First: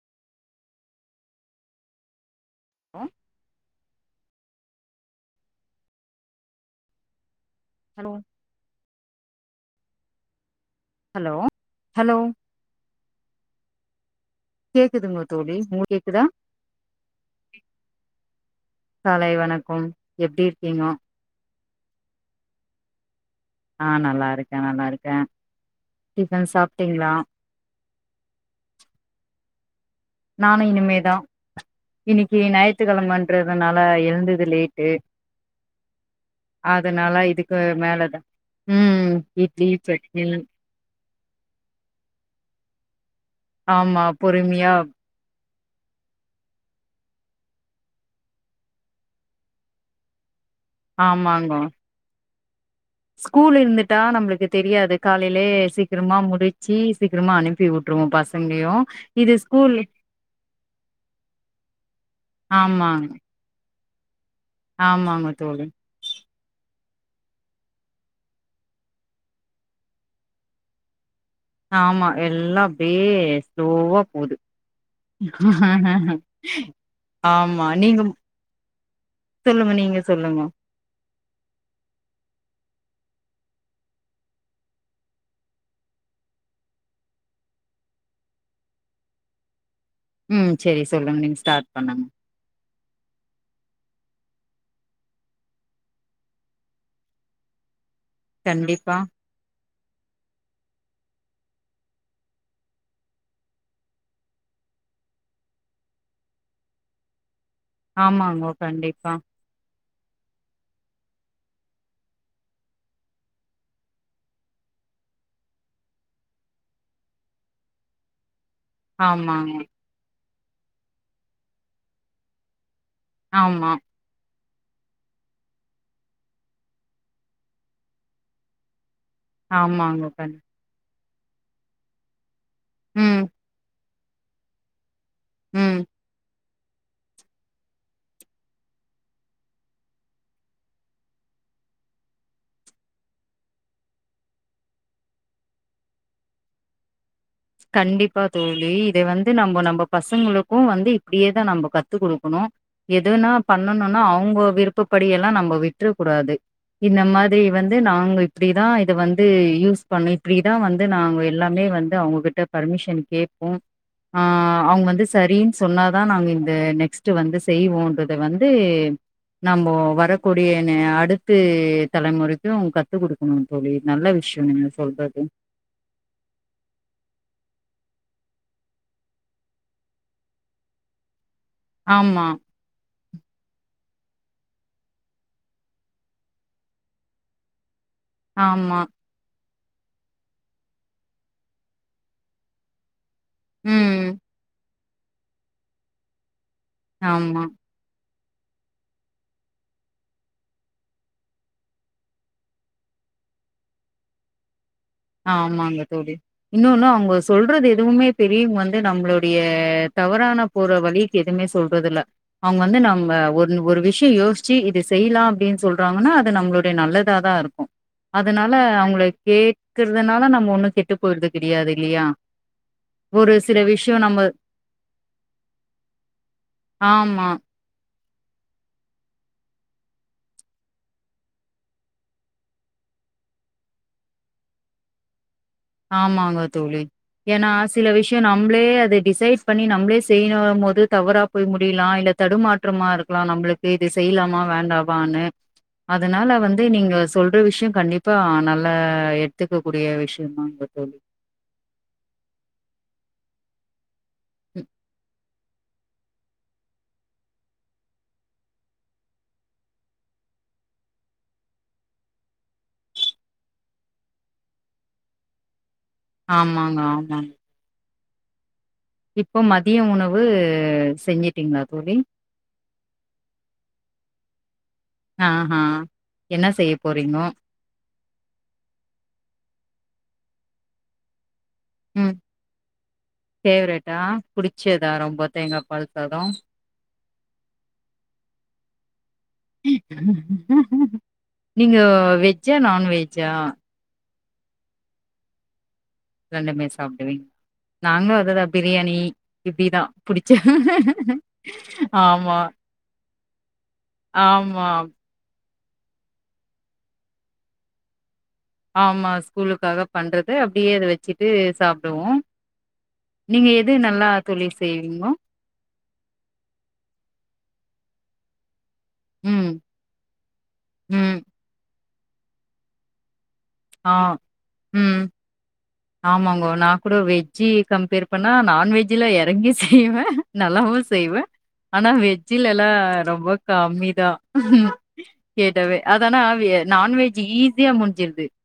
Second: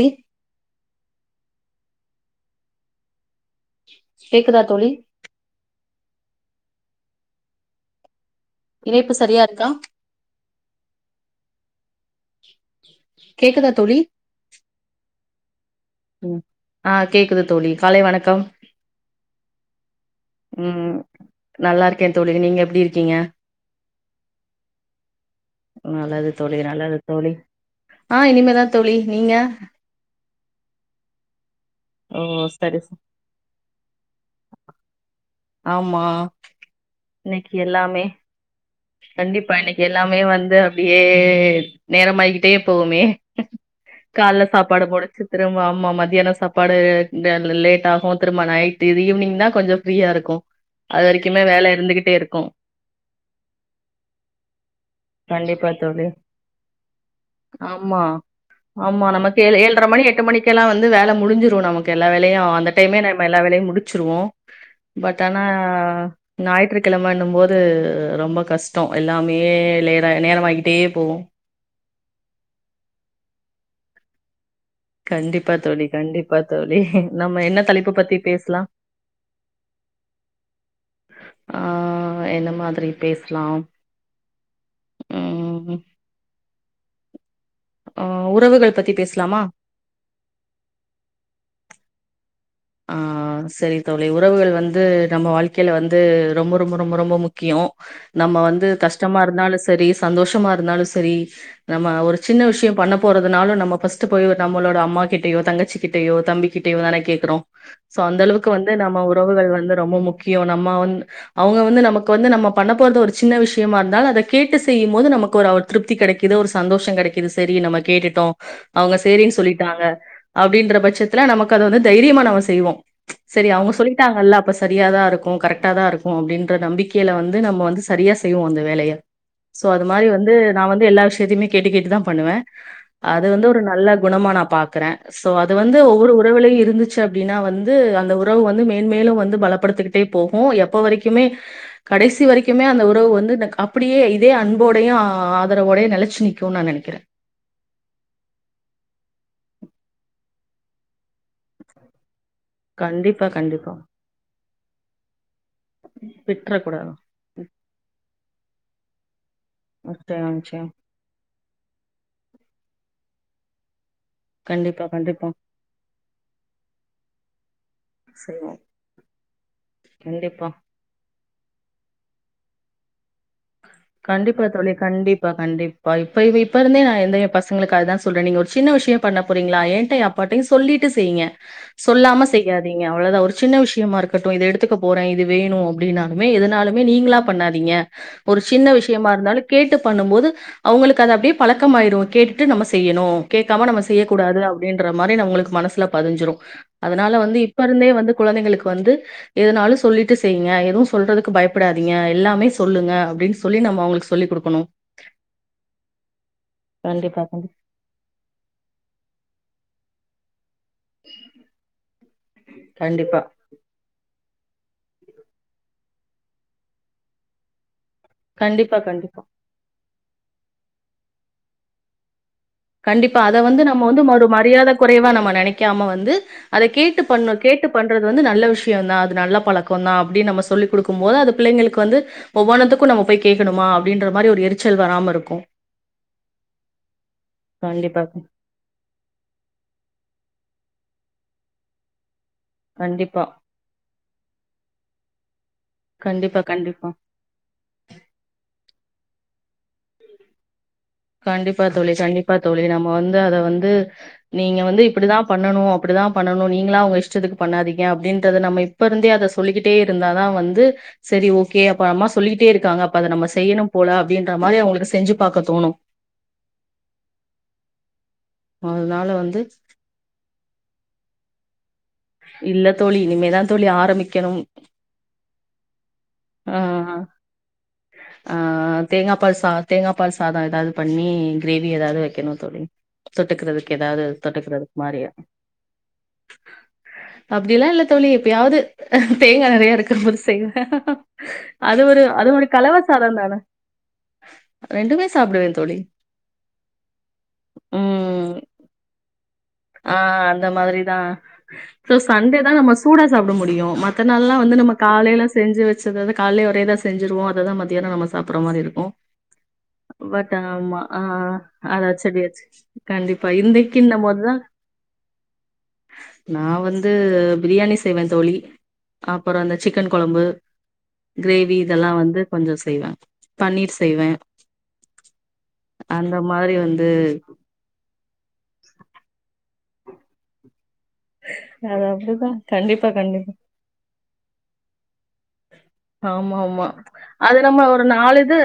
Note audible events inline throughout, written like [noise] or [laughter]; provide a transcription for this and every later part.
தி ஆ கேக்குதா தோழி ஹலோ இணைப்பு சரியா இருக்கா ஹலோ ஹலோ கேக்குதா தோழி கேக்குதுங்க தோழி உங்களு கே ம் ஆ கேக்குது தோழி காலை வணக்கம் காலை வணக்கம் எப்டி இருக்கீங்க ம் நல்லா இருக்கே தோழி நீங்க எப்டி இருக்கீங்க ஆ நல்லா இருக்கே நல்லா இருக்கே நல்லது டிஃபன் தோழி நல்லது சாப்ட்டீங்களா தோழி ஆ இனிமேதா தோழி நீங்க நானு இனிமேதா ஓ இன்னிக்கி சரி ச ஞாயித்துக்கிழமன்றதுனால எழ்ந்தது லேட் டு ஆமா அதனால இன்னைக்கு இதுக்கு எல்லாமே மேலதா ம் இ்ட்லி சட்னிலா ப்டியே நேரம் ஆய்க்கிட்டே போவுமே ஆமா கால்ல பொறுமையா சாப்பாடு போடச்சு திரும்ப ஆமா ஆமா மத்தியானோ சாப்பாடு லேட் ஆகு திரும்ப நைட்டு இது ஈவி்னிங் தா கொஞ்சோ ஃப்ரீயா இருக்கு அது வரைக்குமே ஆமாங்கோ வேல இருந்துகிட்டே இருக்கு ஸ்கூல் இருந்துட்டா நம்மளுக்கு தெரியாது காலையிலே கண்டிப்பா தோழி சீக்கிரமா முடிச்சு சீக்கிரமா அனுப்பி ஆமா உட்ருவோ பசங்கயு இது ஸ்கூல் கெல்லா வந்து வேல முடிஞ்சுரு நமக்கு எல்லா வேலையு அந்த டைமே ஆமாங்க நம்ம எல்லா வேலையு முடிச்சிருவோ பட் ஆமாங்க ஆனா தோழி ஞாயிற்றுக்கிழமன்னும் போது ரொம்ப கஷ்டோ எல்லாமே லேதா நேரமாய்கிட்டே போகு ஆமா எல்லா அப்டியே ஸ்லோவா போது கண்டிப்பா தோழி கண்டிப்பா தோழி நம்ம ஆமா என்ன தலைப்பு நீங்க பத்தி பேஸ்லா சொல்லுங்க நீங்க சொல்லுங்கோ ஆ என்ன மாதிரி பேஸ்லா ஆ உறவுகள் பத்தி பேஸ்லாமா ம் செரி சொல்லுங் நீங் ஸ்டார்ட் பண்ணுங் ஆ சரி தோழி உறவுகள் வந்து நம்ம வாழ்க்கையில வந்து ரொம்ப ரொம்ப ரொம்ப ரொம்ப முக்கியோ நம்ம வந்து கண்டிப்பா கஷ்டமா இருந்தாலு சரி சந்தோஷமா இருந்தாலு சரி நம்ம ஒரு சின்ன விஷ்யோ பண்ண போறதுனாலு நம்ம ஃபர்ஸ்ட்டு போய் நம்மளோட அம்மா கிட்டயோ தங்கச்சி கிட்டயோ தம்பி கிட்டயியு தானே கேக்குறோ சோ அந்தளவுக்கு ஆமாங்கோ வந்து நம்ம கண்டிப்பா உறவுகள் வந்து ரொம்ப முக்கியோ நம்ம வந் அவங்க வந்து நமக்கு வந்து நம்ம பண்ண போறது ஒரு சின்ன விஷயமா இருந்தால் அத கேட்டு செய்யும் போது நமக்கு ஒரு திருப்தி கிடைக்குது ஒரு சந்தோஷோ கெடைக்குது சரி நம்ம கேட்டுட்டோ அவங்க சேரின் ஆமாங்க சொல்லிட்டாங்க அப்டிங்கிற பட்சத்துல நமக்கு அது வந்து தைரியமா நம்ம செய்வோ சரி ஆமா அவங்க சொல்லி ட்டாங்கல்ல அப்ப சரியாதா இருக்கு கரெக்டா தா இருக்கு அப்டிங்கிற நம்பிக்கையில வந்து நம்ம வந்து சரியா செய்வோ அந்த வேலைய சோ அது மாரி ஆமாங்க வந்து கண் நா வந்து எல்லா விஷ்யத்தையுமே கேட்டு கேட்டுதா பண்ணுவே ம் அது வந்து ஒரு நல்ல குணமா நா பாக்கற சோ அது ம் வந்து ஒவ்வொரு உறவிலியு இருந்துச் அப்படின்னா வந்து அந்த உறவு வந்து மேன்மேலு வந்து பலப்படுத்துக்கிட்டே போகு எப்போ வரைக்குமே கடைசி வரைக்குமே அந்த உறவு வந்து நக் அப்படியே இதே அன்போடையு ஆதரவோடயு நிலச்சு நிக்குன் நா நெனைக்கிறே கண்டிப்பா தோழி இதை வந்து நம்ம நம்ம பசங்களுக்கு வந்து இப்டியே தா நம்போ கத்து குடுக்கணு கண்டிப்பா எதுன்னா கண்டிப்பா பண்ணனுன்னா அவ்ங்க விருப்பப்படியெல்லா நம்ப விட்றக் கூடாது விட்ற கூடாது இந்த மாதிரி வந்து நாங்க இப்டிதா இத வந்து யூஸ் பண்ணி நிச்சயமா இப்டிதா நிச்சயமா வந்து நாங்க எல்லாமே வந்து அவங்ககிட்ட பர்மிசன் கேப்போ ஆ அ கண்டிப்பா அவ்ங்க வந்து கண்டிப்பா சரின் சொன்னாதா நாங்க இந்த நெக்ஸ்ட்டு வந்து செய்வோன்றத வந்து செய்வோம். நம்போ கண்டிப்பா வரக்கூடிய நெ அடுத்து தலைமுறைக்கு கத் து குடுக்கணு தோழ்ழி நல்ல விஷ்யம் நீங்க சொல்றது ப்ப இப்ப இப்ப இருந்தே நா எந்த எ பசங்களுக்கு அதா சொல்றே நீங்க ஒரு சின்ன விஷ்யோ பண்ணப் போறீங்ளா ஏன்டயே அப்பாட்டையு சொல்லிட்டு செய்ங்க சொல்லாம ஆமா செய்யா திங்க அவ்ளதா ஒரு சின்ன விஷ்யமா இருக்கட்டு இது எடுத்துக்க போறே இது வேணு அப்டின்னாலுமே எதுனாலுமே நீங்ளா பண்ணாதீங்க ஒரு சின்ன ஆமா விஷ்யமா இருந்தாலு கேட்டுப் பண்ணும் போது அவுங்களுக்கு அத அப்டியே பழக்க மாய்டு கேட்டுட்டு நம்ம செய்யணு கேக்காம நம்ம ம் செய்யக்கூடாது அப்படின்ற மாரி அவ்ங்களுக்கு மனசுல பதிஞ்சிரு அதனால வந்து ஆமா இப்ப இருந்தே வந்து குழந்தைங்களுக்கு வந்து எதுனாலும் சொல்லிட்டு செய்ங்க எதுவும் சொல்றதுக்கு பயப்படாதீங்க எல்லாமே சொல்லுங்க அ ப்படின் சொல்லி நம்ம அவங்களுக்கு சொல்லிக் குடுக்கணும் ஆமாங்க தோழி இன்னொன்னு அவங்க கண்டிப்பா கண்டிப்பா சொல்றது எ துவுமே பெரியுங் வந்து நம்மளுடைய தவறான போற வழிக்கு எதுவுமே சொல்றதுல்ல அவங்க வந்து நம்ப கண்டிப்பா ஒர் ஒரு விஷயம் யோச்சி இது செய்யலாம் அப்டின் சொல்றாங்கன்னா அது நம்மளுடைய நல்லதா தான் இருக்கும் அதனால கண்டிப்பா அவங்கள கண்டிப்பா. கேக்குறதுனால நம்ம ஒண்ணும் கெட்டு போய்றது கிடையாது இல்லையா கண்டிப்பா ஒரு அத சில வந்து நம்ம வந்து விஷயம் மறு மரியாத குறைவா நம்ம நெனைக்காம வந்து அத கேட்டு ஆமா பண்ணு கேட்டு பண்றது வந்து நல்ல விஷயம் தான் அது நல்ல பழக்கம் தான் அப்டின் நம்ம சொல்லிக் குடுக்கும் போது அது பிள்ளைங்களுக்கு வந்து ஒவ்வொன்னதுக்கும் நம்ம போய் கேக்கனுமா அப்டின்ற மாரி ஒரு எரிச்சல் வராம இருக்கும் ஆமாங்க தோழி ஏன்னா சில கண்டிப்பா, விஷயம் நா நம்பளே அத டிசைட் பண்ணி நம்பளே செய்யும் போது தவறா போய் முடியலாம் இல்ல தடுமாற் றமா கண்டிப்பா, இருக்கலாம் நம்புளுக்கு இது செய்யலாமா வேண்டாவான்னு அதனால கண்டிப்பா, வந்து கண்டிப்பா. நீங்க சொல்ற விஷயம் கண்டிப்பா நல்லா எடுத்துக்க கூடிய விஷய தாங்க தோழி கண்டிப்பா தோழி கண்டிப்பா தோழி நம்ம வந்து அத வந்து நீங்க ம். வந்து இப்படி தான் பண்ணணும் அப்படித்தான் பண்ணணும் நீங்களா உங்க இஷ்டத்துக்கு பண்ணாதீங்க அப்டின்றது நம்ம இப்ப இருந்தே அத சொல்லிக்கிட்டே இருந்தாதான் வந்து செரி ஓகே அப்ப அம்மா சொல்லிட்டே இருக்காங்க அப்ப அத நம்ம செய்யணும் போல அப்படின்ற மாதிரி அவங்களுக்கு செஞ்சு பாக தோணும் ஆமாங்க ஆமாங் அதனால வந்து மதிய உணவு செஞ்சிட்டீங்களா தோழி இல்ல தோழி இனிமேதா தோழி ஆரம்பிக்கணும் ஆ என்ன ஆ செய்ய போறீங்கோ ஆ தேங்காபால் சா தேங்காபால் சாதம் எதாவது பண்ணி கிரேவி எதாவது ம். வெக்கணும் தோழி தொட்டுக்கிறதுக்கு ஃபேவரட்டா? எதாவது தொட்டுக்கிறதுக்கு புடிச்சதா மாரியா ரொம்ப தேங்காப்பால் சாதம்? அப்டில்லா இல்ல தோழி எப்பயாவது தேங்காய் நெறைய இருக்கபோது செய்வ நீங்கோ வெஜ்ஜா கலவசாதம் நான்வெஜ்ஜா தான ரெண்டுமே சாப்டுவே தோழி ரெண்டுமே சாப்பிடுவீங் நாங்களும் ம் அதுதான் பிரியாணி இப்டிதான் ஆ புடிச்ச அந்த மாதிரிதா சோ ஆமா, சண்டே தா நம்ம சூடா சாப்பிட முடியும் மத் த நாள்லா வந்து ஆமா, நம்ம காலையில செஞ்சி வெச்சதது காலையே ஒரேதா செஞ்சுருவோ அததா மத்தியான நம்ம சாப்பற மாரி இருக்கும் ஆமா. ஸ்கூலுக்காக பட் பண்றது அப்டியே ஆமா அத வச்சுட்டு சாப்டுவோம். ஹஹ [unintelligible] கண்டிப்பா இந்தைக்கு இந்த மோதுதா செய்விங்கோ நா வந்து பிரியாணி செய்வ தோழி அப்புறம் ம் அந்த சிக் கன் கொழம்பு ம் கிரேவி இதெல்லா வந்து கொஞ்ச செய்வ ஆ ம் அந்த ஆமாங்கோ மாரி நா வந்து கூட வெஜ் ஜி கம்பேர் பண்ணா நான்வெஜ்ல இறங்கி செய்வ நல்லாவும் செய்வ அது ஆனா அப்டிதா வெஜ்ஜிலலா கண்டிப்பா கண்டிப்பா ரொம்ப கம்மிதா கேட்டாவே அதனா ஆமா ஆவியே ஆமா. நான்வெஜ் அது நம்ம ஈஸியா ஒரு முடிஞ்சிருது இது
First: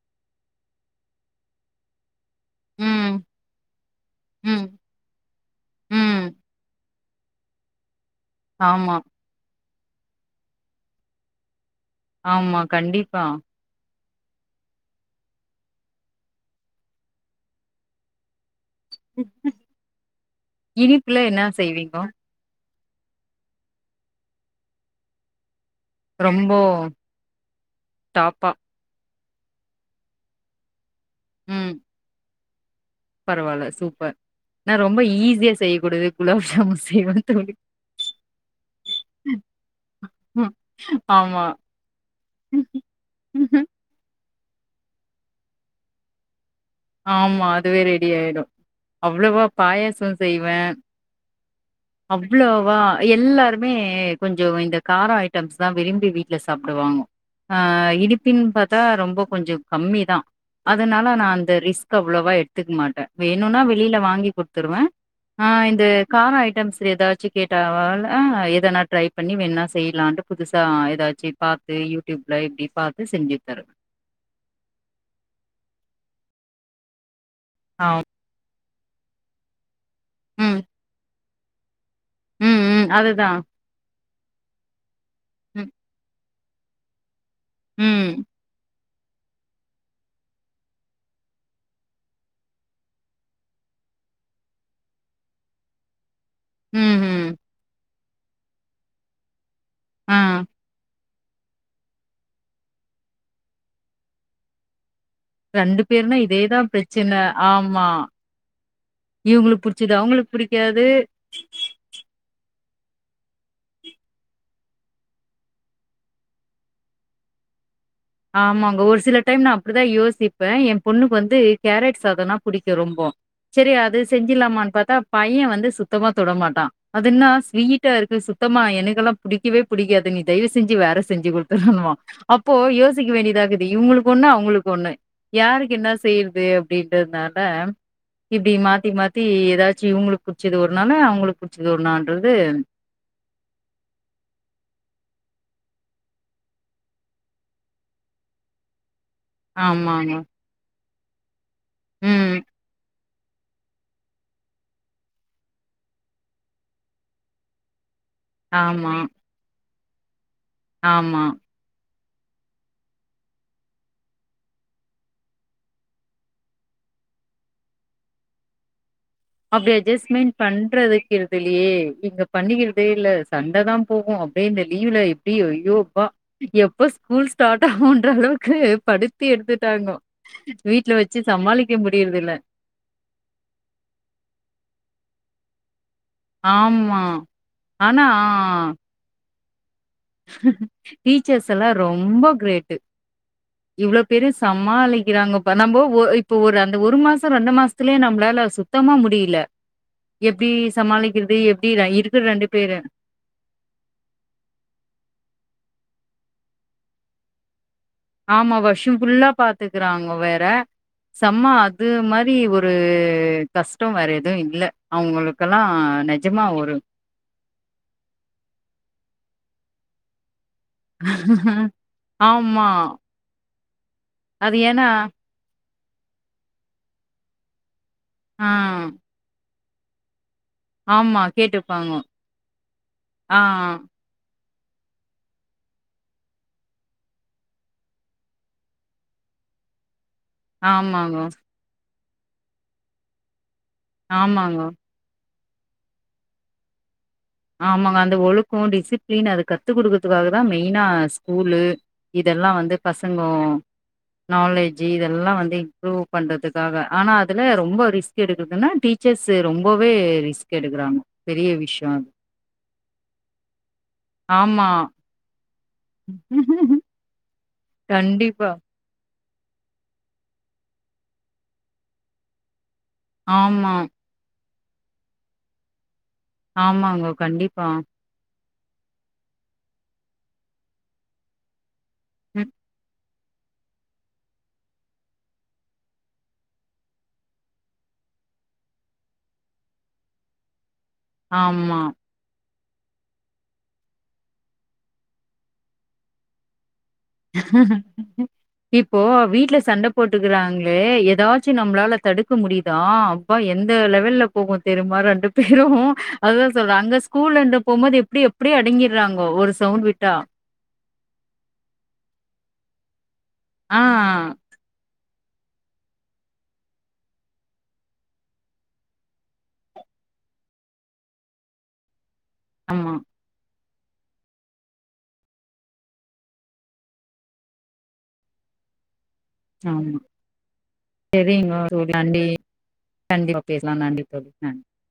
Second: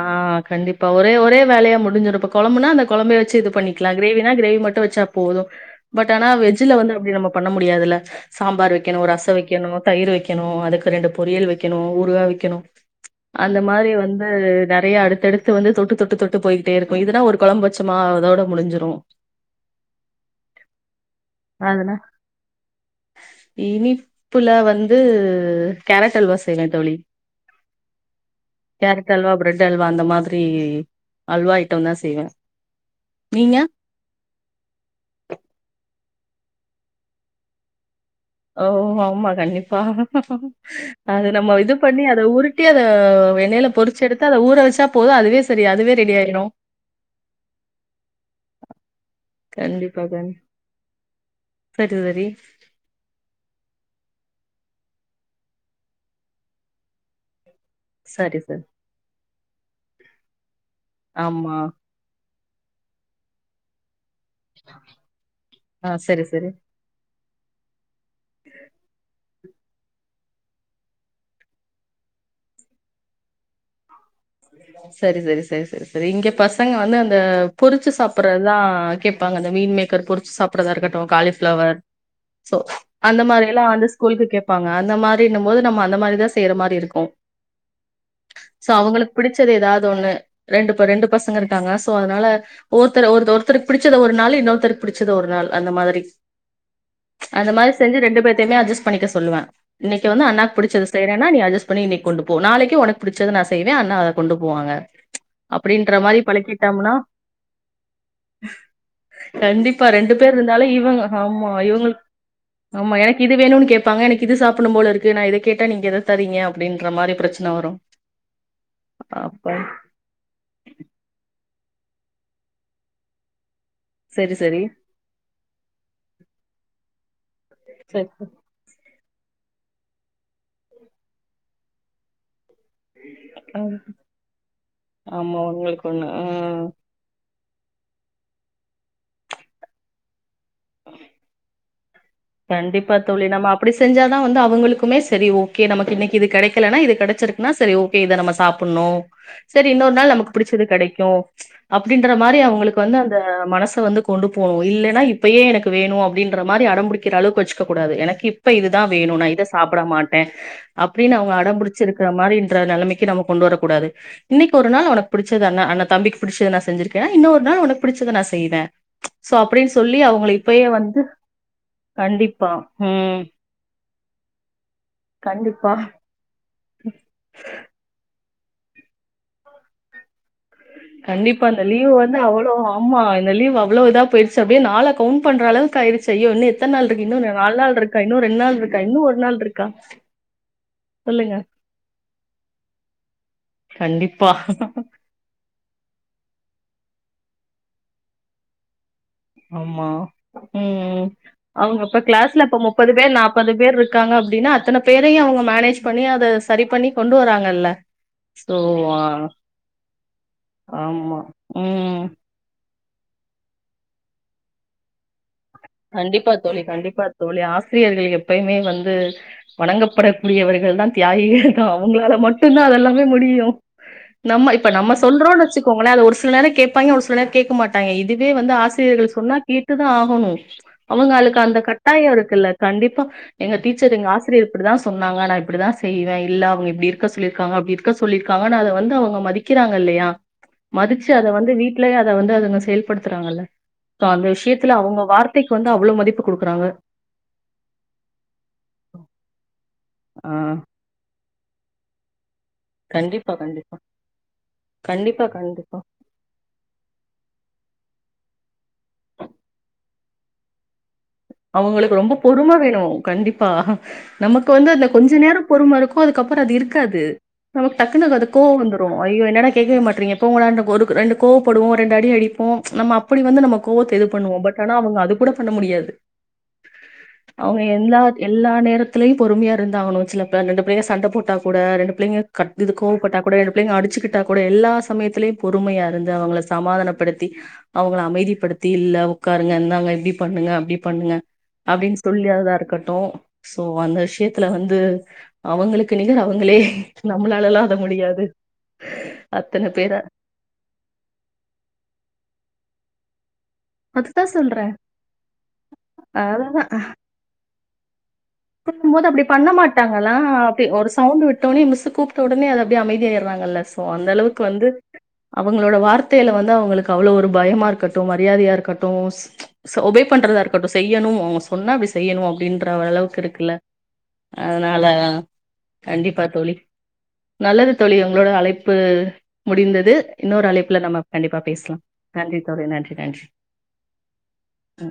ஆ கண்டிப்பா ஒரே ஒரே வேலையா முடிஞ்சிடு கொழம்புனா அந்த ம் கொழம்பே வெச்சு இது பண்ணிக்கலா கிரேவினா கிரேவி ம் மட்டும் வெச்சா போதும் பட் ம் ஆனா வெஜ்ஜில வந்து அப்பிடி நம்ம பண்ண முடியாதுல்ல சாம்பார் ஆமா வெக்கணு ரசம் வெக்கணு தயிர் வெக்கணு அதுக்கு ரெண்டு பொரியல் வெக்கணு உ [unintelligible] வெக்கணு ஆமா கண்டிப்பா ஆ அந்த மாரி வந்து நிறைய அடுத்தடுத்து வந்து தொட்டு தொட்டு தொட்டு போயிட்டே இருக்கு இதுனா ஒரு குழம்ப வே கச்சமா அதோட முடிஞ்சிரு இனிப்புல என்ன அதுனா செய்வீங்கோ இனிப்புல வந்து கேரட் அல்வா ரொம்போ செய்வே தோழி டாப்பா கேரட் அல்வா பிரெட் அல்வா அந்த மாரி அல்வா ஐட்ட தா செய்வே பரவாயில்ல சூப்பர் நா ரொம்ப ஈஸியா செய்யக்கூடியது குலாப் ஜாமுன் செய்வே தோழி ஓ ஆமா கண்டிப்பா ம். அத ஆமா. நம்ம இது பண்ணி அத உருட்டி அத வெண்ணையில பொறிச்சு எடுத்து த்து அத ஊற வச்சா போதும் அதுவே சேரி அதுவே ரெடி ஆயிடு ஆமா அதுவே ரெடி ஆயிடு அவ்வளோவா கண்டிப்பா பாயசம் கண் செய்வே சரி, சரி. அவ்வளவா எல்லாருமே கொஞ்சோ இந்த காரம் ஐட்டம்ஸ் தா விரும்பி வீட்டல சாப்பிடுவாங்க ஆ சரி, இனிப்பின் சரி. பாத்தா ரொம்ப கொஞ்சோ கம்மி தா அதனால நா ஆமா. ஸ்க் அவ்வளவா எடுத்துக்க மாட்ட வேணும்னா வெளியில வாங்கி கொடுத்துருவ ஆ இந்த சரி, கார சரி. ஐட்டம்ஸ் ஏதாச்சு கேட்ட வா எதனா ட்ரை பண்ணி வேணா செய்யலான்ட்டு புதுசா ஏதாச்சு பாத்து யூடியூப்ல இப்படி பார்த்து செஞ்சு தருவே சேரி சேரி சேரி சேரி சேரி இங்க பசங்க வந்து அந்த ஆ. பொரிச்சு சாப்பிடறதா கேட்பாங்க அந்த மீன் மேக்கர் பொரிச்சு ம். சாப்பிடறதா இருக்கட்டும் காலிஃப்ளவர் சோ ம், ம். அந்த அதுதான். மாதிரி எல்லா அந்த ஸ்கூலுக்கு கேட்பாங்க அந்த மாரி அப்டின்னு போது நம்ம அந்த மாரிதா செய்யற மாரி இருக்கு ம் சோ அவங்களுக்கு பிடிச்சது ஏதாவது ஒண்ணு ரெண்டு ரெண்டு பசங்க இருக்காங்க சோ அதனால ஒருத்தர் ஒரு ஒருத்தருக்கு பிடிச்சது ஒரு நாள் இன்னொருத்தருக்கு பிடிச்சது ஒரு நாள் அந்த மாதிரி ம் ம் அந்த மாரி செஞ்சு ரெண்டு பேத்தையுமே அட்ஜஸ்ட் பண்ணிக்க சொல்லுவே இன்னைக்கு ஆ. வந்து அண்ணாக்கு புடிச்சது வேணும்னா நீ அட்ஜஸ்ட் பண்ணி இன்னைக்கு கொண்டு போ நாளைக்கு உனக்கு பிடிச்சத நா செய்வே அண்ணா அத கொண்டு போவாங்க அப்டின்ற பேருனா மாரி இதே தான் பழக்கிட்டம்னா பிரச்சனை. ஆமா. இவங்களுக்கு கண்டிப்பா புடிச்சது, ரெண்டு அவங்களுக்கு பேர் இருந்தாலு புடிக்காது. இவங்க ஆமா இவங்களுக்கு ஆமா எனக்கு இது வேணுன்னு கேப்பாங்க எனக்கு இது சாப்பிடும் போல இருக்கு நா இத கேட்டா நீங்க எதை தரீங்க அப்டின்ற மாரி பிரச்சனை வரும் ஆமாங்க ஒரு சில டைம் நா அப்டிதா யோசிப் ப்பே இப்ப ஏன் பொண்ணுக்கு வந்து கேரட் சாதம்னா புடிக்கு ரொம்ப சரி அது சரி சரி செஞ்சுலாமான்னு பாத்தா பையன் வந்து சுத்தமா தொடமாட்டா அதுன்னா ஸ்வீட்டா சரி இருக்கு மோமா எனக்குல்லா பிடிக்கவே பிடிக்காது நீ தயவு செஞ்சு வேற செஞ்சு குடுத்துடு ணுவா அப்போ எ திக்க வேண்டியதாகுது இவங்களுக்கு ஒண்ணு அவங்களுக்கு ஒண்ணு ஆமா யாருக்கு உங்களுக்கு என்ன ஒண்ணு செய்யறது ஆ அப்டின்னு அதனால இப்படி மாத்தி மாத்தி ஏதாச்சு இவங்களுக்கு புடிச்சது ஒருனால அவங்களுக்கு புடிச்சத ஓருணான்றது ஆ தோழி நம்ம அப்படி செஞ்சாதா வந்து அவங்களுக்குமே சரி ஓகே நமக்கு இன்னிக்கு இது கெடைக்கலன இது கெடைச்சிருக்கு ன்னா சரி ஓகே இத நம்ம சாப்புண்ணு சரி இன்னொரு ஆமாங்க. நாள் நமக்கு பிடிச்சது கெடைக்கோ அப்டின்ற ம். மாரி அவங்களுக்கு வந்து அந்த மனசு வந்து கொ கொண்டு போகுனு இல்லன்னா இப்பயே எனக்கு வேணோ அப்டின்ற மாரி அடம் பிடிக்கிற அளவுக்கு வச்சுக்க கூடாது எனக்கு இப் இப்ப இதுதா ஆமா, வேணு நா இத சாப்பிட மாட்டே அப்டின்னு ஆமா. அவங்க அடம்புடிச்ச சுளிக்கிற மாரி என்ற நெலைமைக்கு நம்ம கொண்டு வரக்கூடாது இன்னிக்கு ஒரு நாள் உனக்கு புடிச்சது ஆனா அன் தம்பிக்கு புடிச்சத நா செஞ்சிருக்கே இன்னொரு நாள் உனக்கு பிடிச்சத நா செய்வே சோ அப்டின் சொல்லி அவங்க இப்பயே வந்து வெளியே இங்க கண்டிப்பா பண்ணிக்கிறதே இல்ல ம் சண்ட தா போகு அப்டியே இந்த லீவுல எப்டியோ கண்டிப்பா ஐயோ அப்பா எப்போ ஸ்கூல் ஸ்டாட் ஆகுன்ற அளவுக்கு படித்தி எடுத்துட்டாங்கொ கண்டிப்பா இந்த லீவு வந்து அவ்ளோ ஆமா இந்த லீவு அவ்ளோ இதா போயிருச்சு அப்டியே நாள கவுண்ட் பண்ற அளவுக்கு ஆயிருச்சு ஐயோ இன்னு எத்தன் நாள் ஆமா. ருக்கு இன்னு நாலு நாள் ஆனா ருக்கா இன்னு ரெண் நாள் ருக்கா இன்னு ஒரு நாள் ருக்கா டீச்சர்ஸ் எல்லா ரொம்ப கிரேட்டு இவ்ளோ பேரு கண்டிப்பா சமாளி க்கிறாங்கப நம்ம ஒ இப்ப ஒரு அந்த ஒரு மாசோ ரெண்டு மாசத்துலயே நம்மளால சுத்தமா முடி ஆமா உம் எப்டி அவங்க ர ப்ப இருக்கிற கிளாஸ்ல ரெண்டு இப்ப பேரு முப்பது பேர் நாப் ப்பது பேர் இருக்காங்க அப்டின்னா அத்தன பேரயு அவங்க மேனேஜ் பண்ணி அத சரி பண்ணி கொண்டு வராங்கல்ல ஆமா சோ வருஷம் ஃபுல்லா பாத்துக்கறாங்க வேற ஆமா செம்ம அது ம் மாரி ஒரு ஒரு கஷ்டோ வேற எதுவு இல்ல அவங்களுக்கெல்லா கண்டிப்பா நெஜமா தோழி, ஒரு கண்டிப்பா தோழி ஆசிரியர்கள் எப்பயுமே வந்து வணங்கப்படக்கூடியவர்கள் தான் தியாகிகள் தா அவங்களால மட்டுந்தா ஆமா அதெல்லாமே முடியு நம்ம அது இப்ப ஏன்னா நம்ம சொல்றோன் வச்சுக்கோங்களே அது ஒரு சில நேர கேப்பாங்க ஒரு சில நேர கேக்க மாட்டங் டாங்க இதுவே ஆ வந்து ஆசிரியர்கள் சொன்னா கேட்டுதா ஆகணு ஆமா அவங்களுக்கு அந்த கேட்டுப்பாங்கோ கட்டாயோ இருக்குல்ல கண்டிப்பா ஆ எங்க டீச்சரு ங்க ஆச ரியர் இப்படித்தா சொன்னாங்க நா இப்படித்தா செய்வே இல்ல அவங்க இப்படி இருக்க சொல்லிருக்காங்க அப்டி இருக்க சொல்லிருக்காங்க அத வந்து அவங்க மதி கிறாங்கல்லையா மதிச்சு ஆமாங்கோ அத வந்து வீடலயே அத வந்து அதுங்க செயல்படுத்துறாங்கல்ல ப்போ அந்த ஆமாங்கோ விஷயத்துல அவங்க வார்த்தைக்கு வந்து அவ்ளோ மதிப்பு குடுக்குறாங்க ஆமாங்க அந்த ஒழுக்கோ டிசிப்ளின் அது கத்து குடுக்கறதுக்காக தா ஆ மெய்னா ஸ்கூலு இதெல்லா வந்து பசங்கொ கண்டிப்பா கண்டிப்பா. நாலேஜ்ஜு கண்டிப்பா இதெல்லா வந்து கண்டிப்பா. இம்ப்ரூவ் பண்றதுக்காக ஆனா அதல்லா ரொம்ப ரிஸ்க் எடுக்கிறதுன்னா டீச்சர்ஸ் ரொம்பவே ரிஸ்க் எடுக்குறாங்க பெரிய விஷ்யோ அவங்களுக்கு அது ரொம்ப பொறும வேணு கண்டிப்பா நமக்கு ஆமா வந்து அந்த கொஞ்சொ நேரோ பொறும ருக்கு அதுக்கப்பறோ அது இருக்காது நமக்கு டக்குன்னு அது கண்டிப்பா கோவொ வந்து ரோ ஐயோ என்னடா கேக்கவே மாட்றீங்க போங்கடா [unintelligible] ஒரு ரெண்டு கோவப்படுவோ ரெண்டு அடி அடிப்போ நம்ம அப் அப்படி வந்து நம்ம ஆமா கோவத்த இது பண்ணுவோ பட் ஆனா அவங்க அது கூட பண்ண முடியாது ஆமாங்கோ அவ்ங்க கண்டிப்பா எல்லா த் எல்லா நேரத்துலயு பொறுமையா இருந்தாகனு சிலப்பெ இந்த ரெண்டு பேர் சண்ட போட்டா கூட ரெண்டு பிளைங்க ம் கட் இது கோவப்பட்டா கூட பிளைங்க அடிச்சுக்கிட்டா கூட எல்லா சமயத்லயு பொறுமையா ருந்து அவங்கள சமாதானப்படுத்தி அவங்கள அமைதிப்படுத்தி இல்ல உக்காருங்க என்னங்க இப்டி பண்ணுங்க அப்டி பண்ணுங்க ஆமா அப்டின் தொல்லிஅலாரத இருக்கட்டு ஸோ அந்த விஷயத்துல வந்து அவங்களுக்கு நிகர் அவங்களே நம்மளாலலா அது முடியாது இப்போ வீட்ல அத்தன சண்ட பேர போட்டு ர்ராங்ளே ஏதாச்சு நம்ளால தடுக்க முடியுதா அப்பா எந்த த்த அதுதா லெவல்ல போகு சொல்றே தெரியுமா ரெண்டு பேரு அத்தா அததா சொல்ற அங்க ஸ்கூல் வந்து போம்போது எப்டி எ எப்டி பண்ணும்போது அப்டி அடங்கிட்றாங்கோ பண்ண ஒரு சவுண்ட் மாட்டாங்களா விட்டா ஒரு சவுண்ட் விட்டொனே மிஸ்ஸு கூப்ட்ட ஒடனே அது அப்டியே அமைதியாய்ற்றாங்கல்ல சோ ஆ அந்த அளவுக்கு வந்து அவங்களோட வார்த்தயில வந்து அவங்களுக்கு அவ்ளவு ஒரு பயமா ர்க்கட்டு மரியாதையா ர்க் க்கட்டும் ஒபே பண்றதா ருக்கட்டு செய்யணு சொன்னா அப்டி செய்யணு அப்டின்ற ஆமா, அளவுக்கு இருக்கில்ல அத்னால கண்டிப்பா தோழி நல்லது தோழி உங்களோட அழைப்பு முடிந்தது ஆமா. இன்னொரு அழைப்புல நம்ம கண்டிப்பா சரிங்க பேஸ்லா நன்றி தோழி நன்றி நன்றி பேஸ்லா நன்றி தோழி நன் அ